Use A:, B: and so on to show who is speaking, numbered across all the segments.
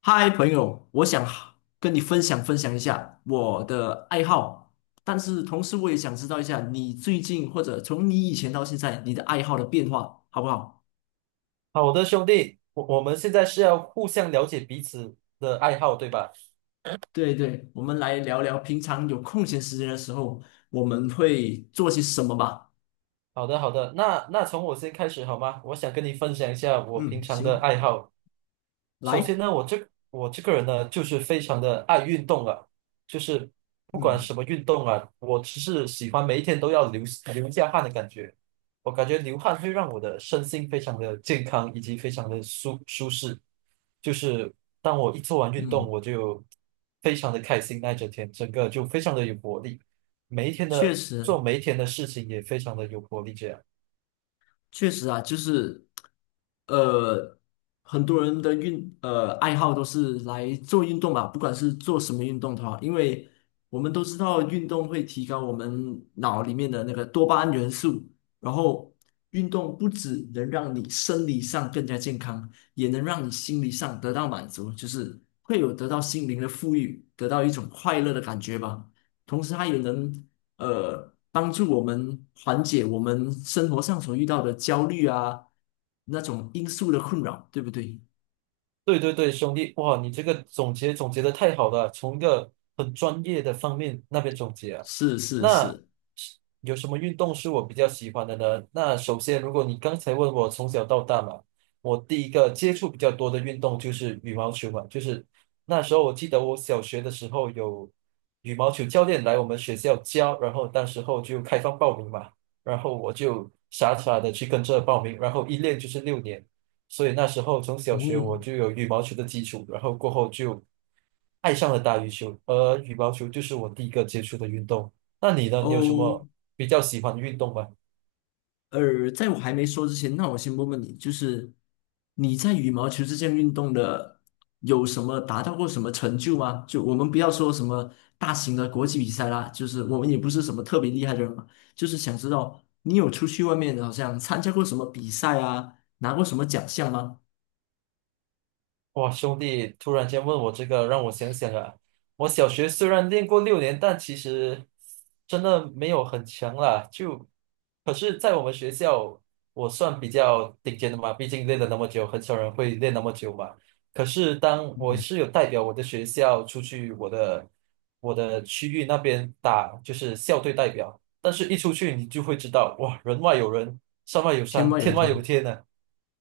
A: 嗨，朋友，我想跟你分享一下我的爱好，但是同时我也想知道一下你最近或者从你以前到现在你的爱好的变化，好不好？
B: 好的，兄弟，我们现在是要互相了解彼此的爱好，对吧？
A: 对对，我们来聊聊平常有空闲时间的时候我们会做些什么吧。
B: 好的，好的，那从我先开始好吗？我想跟你分享一下我平
A: 嗯，
B: 常的
A: 行，
B: 爱好。首先
A: 来，
B: 呢，我这个人呢，就是非常的爱运动啊，就是不管
A: 嗯
B: 什么运动啊，我只是喜欢每一天都要流一下汗的感觉。我感觉流汗会让我的身心非常的健康，以及非常的舒适。就是当我一做完运动，
A: 嗯，
B: 我就非常的开心，那一整天整个就非常的有活力。每一天
A: 确
B: 的
A: 实。
B: 做每一天的事情也非常的有活力，这样。
A: 确实啊，就是，呃，很多人的爱好都是来做运动吧，不管是做什么运动的话，因为我们都知道运动会提高我们脑里面的那个多巴胺元素，然后运动不只能让你生理上更加健康，也能让你心理上得到满足，就是会有得到心灵的富裕，得到一种快乐的感觉吧。同时，它也能帮助我们缓解我们生活上所遇到的焦虑啊，那种因素的困扰，对不对？
B: 对对对，兄弟，哇，你这个总结的太好了，从一个很专业的方面那边总结啊。
A: 是是
B: 那
A: 是。
B: 有什么运动是我比较喜欢的呢？那首先，如果你刚才问我从小到大嘛，我第一个接触比较多的运动就是羽毛球嘛，就是那时候我记得我小学的时候有羽毛球教练来我们学校教，然后当时候就开放报名嘛，然后我就傻傻的去跟着报名，然后一练就是六年。所以那时候从小学我
A: 嗯，
B: 就有羽毛球的基础，然后过后就爱上了打羽球，而羽毛球就是我第一个接触的运动。那你呢？你有什
A: 哦，
B: 么比较喜欢的运动吗？
A: 在我还没说之前，那我先问问你，就是你在羽毛球这项运动的有什么达到过什么成就吗？就我们不要说什么大型的国际比赛啦，就是我们也不是什么特别厉害的人嘛，就是想知道你有出去外面好像参加过什么比赛啊，拿过什么奖项吗？
B: 哇，兄弟，突然间问我这个，让我想想啊。我小学虽然练过六年，但其实真的没有很强啦。就，可是，在我们学校，我算比较顶尖的嘛，毕竟练了那么久，很少人会练那么久嘛。可是，当我是有代表我的学校出去，我的区域那边打，就是校队代表。但是，一出去你就会知道，哇，人外有人，山外有
A: 天
B: 山，
A: 外有
B: 天外有
A: 天，
B: 天呢、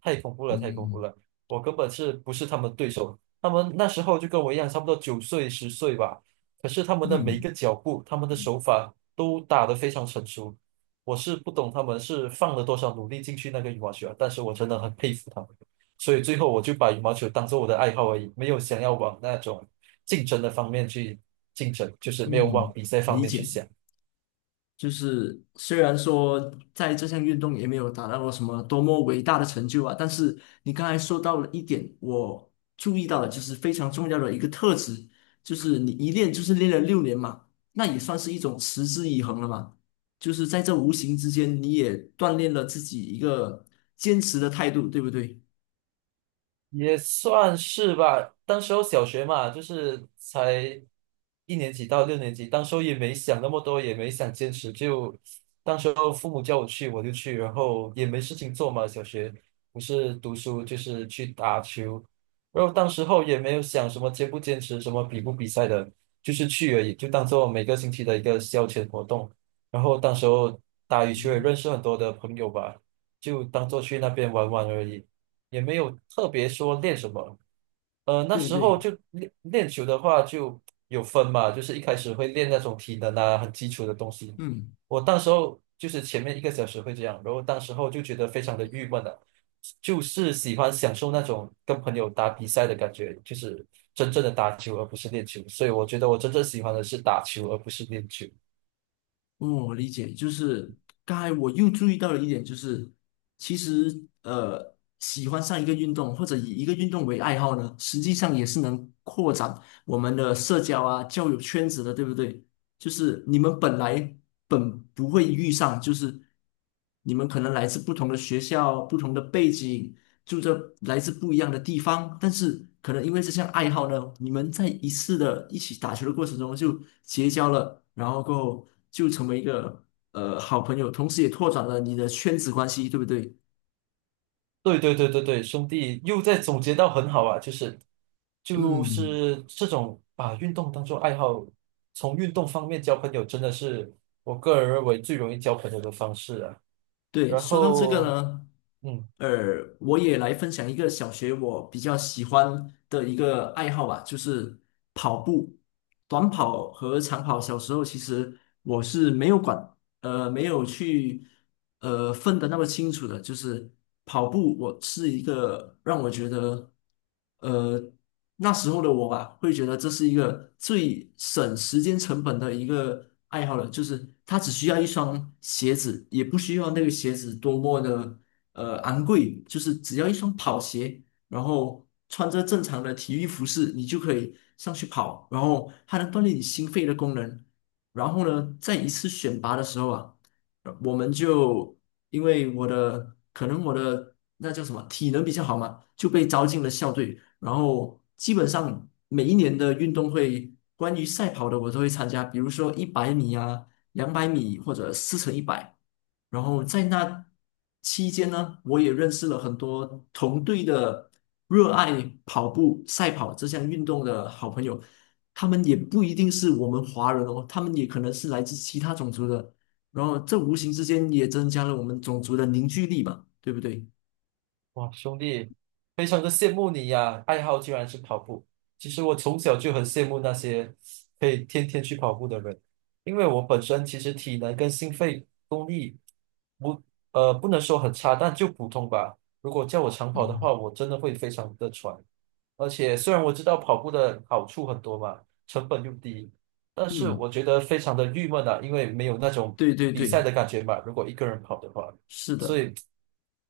B: 太恐怖了，太恐怖
A: 嗯
B: 了。我根本是不是他们对手。他们那时候就跟我一样，差不多9岁、10岁吧。可是他们的每一
A: 嗯
B: 个脚步、他们的手法都打得非常成熟。我是不懂他们是放了多少努力进去那个羽毛球啊但是我真的很佩服他们。所以最后我就把羽毛球当做我的爱好而已，没有想要往那种竞争的方面去竞争，就是没有
A: 嗯，
B: 往比赛方
A: 理
B: 面去
A: 解。
B: 想。
A: 就是虽然说在这项运动也没有达到过什么多么伟大的成就啊，但是你刚才说到了一点，我注意到了，就是非常重要的一个特质，就是你一练就是练了6年嘛，那也算是一种持之以恒了嘛。就是在这无形之间，你也锻炼了自己一个坚持的态度，对不对？
B: 也算是吧。当时候小学嘛，就是才一年级到六年级，当时候也没想那么多，也没想坚持，就当时候父母叫我去我就去，然后也没事情做嘛。小学不是读书就是去打球，然后当时候也没有想什么坚不坚持，什么比不比赛的，就是去而已，就当做每个星期的一个消遣活动。然后当时候打羽球也
A: 嗯，
B: 认识很多的朋友吧，就当做去那边玩玩而已。也没有特别说练什么。那
A: 对
B: 时
A: 对，
B: 候就练练球的话就有分嘛，就是一开始会练那种体能啊，很基础的东西。
A: 嗯。
B: 我当时候就是前面一个小时会这样，然后当时候就觉得非常的郁闷了，就是喜欢享受那种跟朋友打比赛的感觉，就是真正的打球而不是练球。所以我觉得我真正喜欢的是打球而不是练球。
A: 哦，理解，就是刚才我又注意到了一点，就是其实喜欢上一个运动或者以一个运动为爱好呢，实际上也是能扩展我们的社交啊、交友圈子的，对不对？就是你们本不会遇上，就是你们可能来自不同的学校、不同的背景，住着来自不一样的地方，但是可能因为这项爱好呢，你们在一次的一起打球的过程中就结交了，然后过后就成为一个好朋友，同时也拓展了你的圈子关系，对不对？
B: 对对对对对，兄弟又在总结到很好啊，就是就
A: 嗯，
B: 是这种把运动当做爱好，从运动方面交朋友，真的是我个人认为最容易交朋友的方式啊。
A: 对，
B: 然
A: 说到这个
B: 后，
A: 呢，
B: 嗯，
A: 呃，我也来分享一个小学我比较喜欢的一个爱好吧，就是跑步，短跑和长跑。小时候其实我是没有没有去分得那么清楚的，就是跑步，我是一个让我觉得呃那时候的我吧，会觉得这是一个最省时间成本的一个爱好了，就是它只需要一双鞋子，也不需要那个鞋子多么的昂贵，就是只要一双跑鞋。然后穿着正常的体育服饰，你就可以上去跑，然后它能锻炼你心肺的功能。然后呢，在一次选拔的时候啊，我们就因为我的那叫什么体能比较好嘛，就被招进了校队。然后基本上每一年的运动会，关于赛跑的我都会参加，比如说100米啊、200米或者4乘100。然后在那期间呢，我也认识了很多同队的热爱跑步、赛跑这项运动的好朋友。他们也不一定是我们华人哦，他们也可能是来自其他种族的。然后这无形之间也增加了我们种族的凝聚力吧，对不对？
B: 哇，兄弟，非常的羡慕你呀，爱好居然是跑步。其实我从小就很羡慕那些可以天天去跑步的人，因为我本身其实体能跟心肺。力。功力不，不能说很差，但就普通吧。如果叫我长跑的
A: 嗯，
B: 话，我真的会非常的喘。而且虽然我知道跑步的好处很多嘛，成本又低，但是
A: 嗯，
B: 我觉得非常的郁闷啊，因为没有那种
A: 对对
B: 比赛的
A: 对，
B: 感觉嘛。如果一个人跑的话，
A: 是
B: 所
A: 的。
B: 以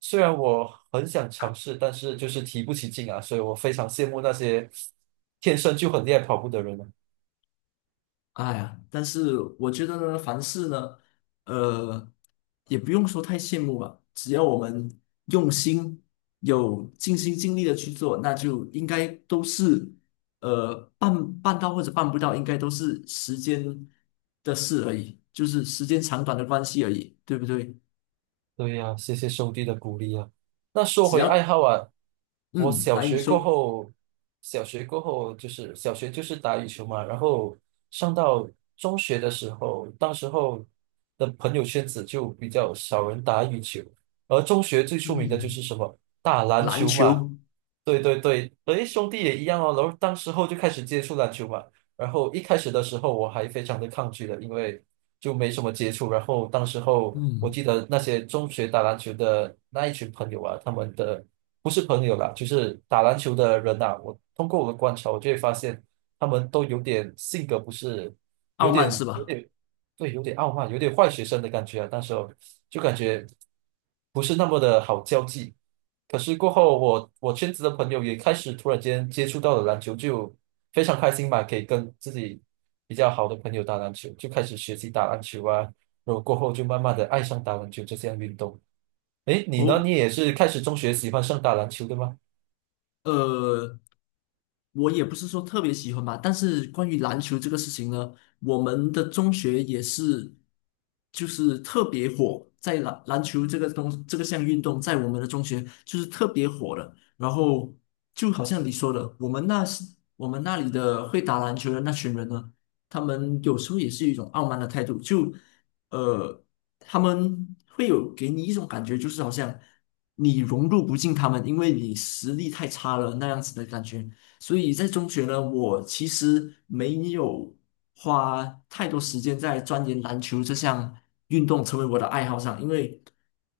B: 虽然我很想尝试，但是就是提不起劲啊，所以我非常羡慕那些天生就很厉害跑步的人啊。
A: 哎呀，但是我觉得呢，凡事呢，呃，也不用说太羡慕吧，只要我们用心，有尽心尽力的去做，那就应该都是，办到或者办不到，应该都是时间的事而已，就是时间长短的关系而已，对不对？
B: 对呀，谢谢兄弟的鼓励啊。那说
A: 只
B: 回爱
A: 要，
B: 好啊，我
A: 嗯，
B: 小
A: 来，你
B: 学过
A: 说。
B: 后，小学过后就是打羽球嘛，然后上到中学的时候，当时候的朋友圈子就比较少人打羽球，而中学最出名的就
A: 嗯，
B: 是什么打篮
A: 篮
B: 球嘛，
A: 球。
B: 对对对，诶，兄弟也一样哦。然后当时候就开始接触篮球嘛，然后一开始的时候我还非常的抗拒的，因为就没什么接触。然后当时候我
A: 嗯，
B: 记得那些中学打篮球的那一群朋友啊，他们的不是朋友啦，就是打篮球的人呐、我通过我的观察，我就会发现他们都有点性格不是，有
A: 傲慢是
B: 点有
A: 吧？
B: 点对，有点傲慢，有点坏学生的感觉啊。那时候就感觉不是那么的好交际。可是过后我圈子的朋友也开始突然间接触到了篮球，就非常开心嘛，可以跟自己比较好的朋友打篮球，就开始学习打篮球啊，然后过后就慢慢的爱上打篮球这项运动。诶，你呢？
A: 哦，
B: 你也是开始中学喜欢上打篮球的吗？
A: 呃。我也不是说特别喜欢吧，但是关于篮球这个事情呢，我们的中学也是，就是特别火，在篮球这个这个项运动，在我们的中学就是特别火的。然后就好像你说的，我们那里的会打篮球的那群人呢，他们有时候也是有一种傲慢的态度，就呃，他们会有给你一种感觉，就是好像你融入不进他们，因为你实力太差了那样子的感觉。所以在中学呢，我其实没有花太多时间在钻研篮球这项运动成为我的爱好上，因为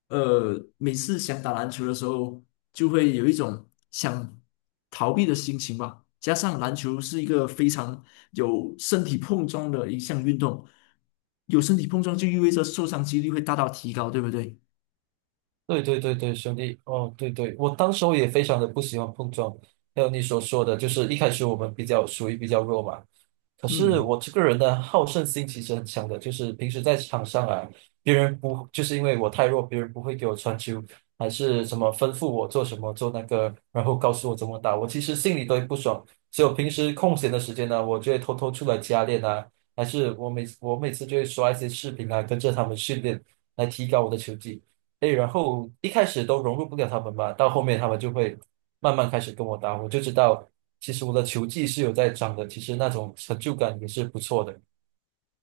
A: 每次想打篮球的时候，就会有一种想逃避的心情吧。加上篮球是一个非常有身体碰撞的一项运动，有身体碰撞就意味着受伤几率会大大提高，对不对？
B: 对对对对，兄弟，哦，对对，我当时候也非常的不喜欢碰撞，还有你所说的，就是一开始我们比较属于比较弱嘛，可是
A: 嗯。
B: 我这个人的好胜心其实很强的，就是平时在场上啊，别人不就是因为我太弱，别人不会给我传球，还是什么吩咐我做什么做那个，然后告诉我怎么打，我其实心里都会不爽。所以我平时空闲的时间呢，我就会偷偷出来加练啊，还是我每次就会刷一些视频啊，跟着他们训练来提高我的球技。哎，然后一开始都融入不了他们吧，到后面他们就会慢慢开始跟我打，我就知道其实我的球技是有在长的，其实那种成就感也是不错的。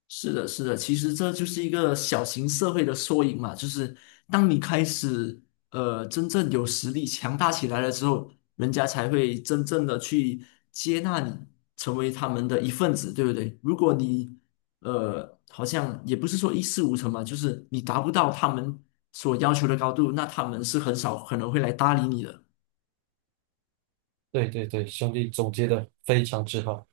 A: 是的，是的，其实这就是一个小型社会的缩影嘛，就是当你开始真正有实力强大起来了之后，人家才会真正的去接纳你，成为他们的一份子，对不对？如果你好像也不是说一事无成嘛，就是你达不到他们所要求的高度，那他们是很少可能会来搭理你的。
B: 对对对，兄弟总结的非常之好。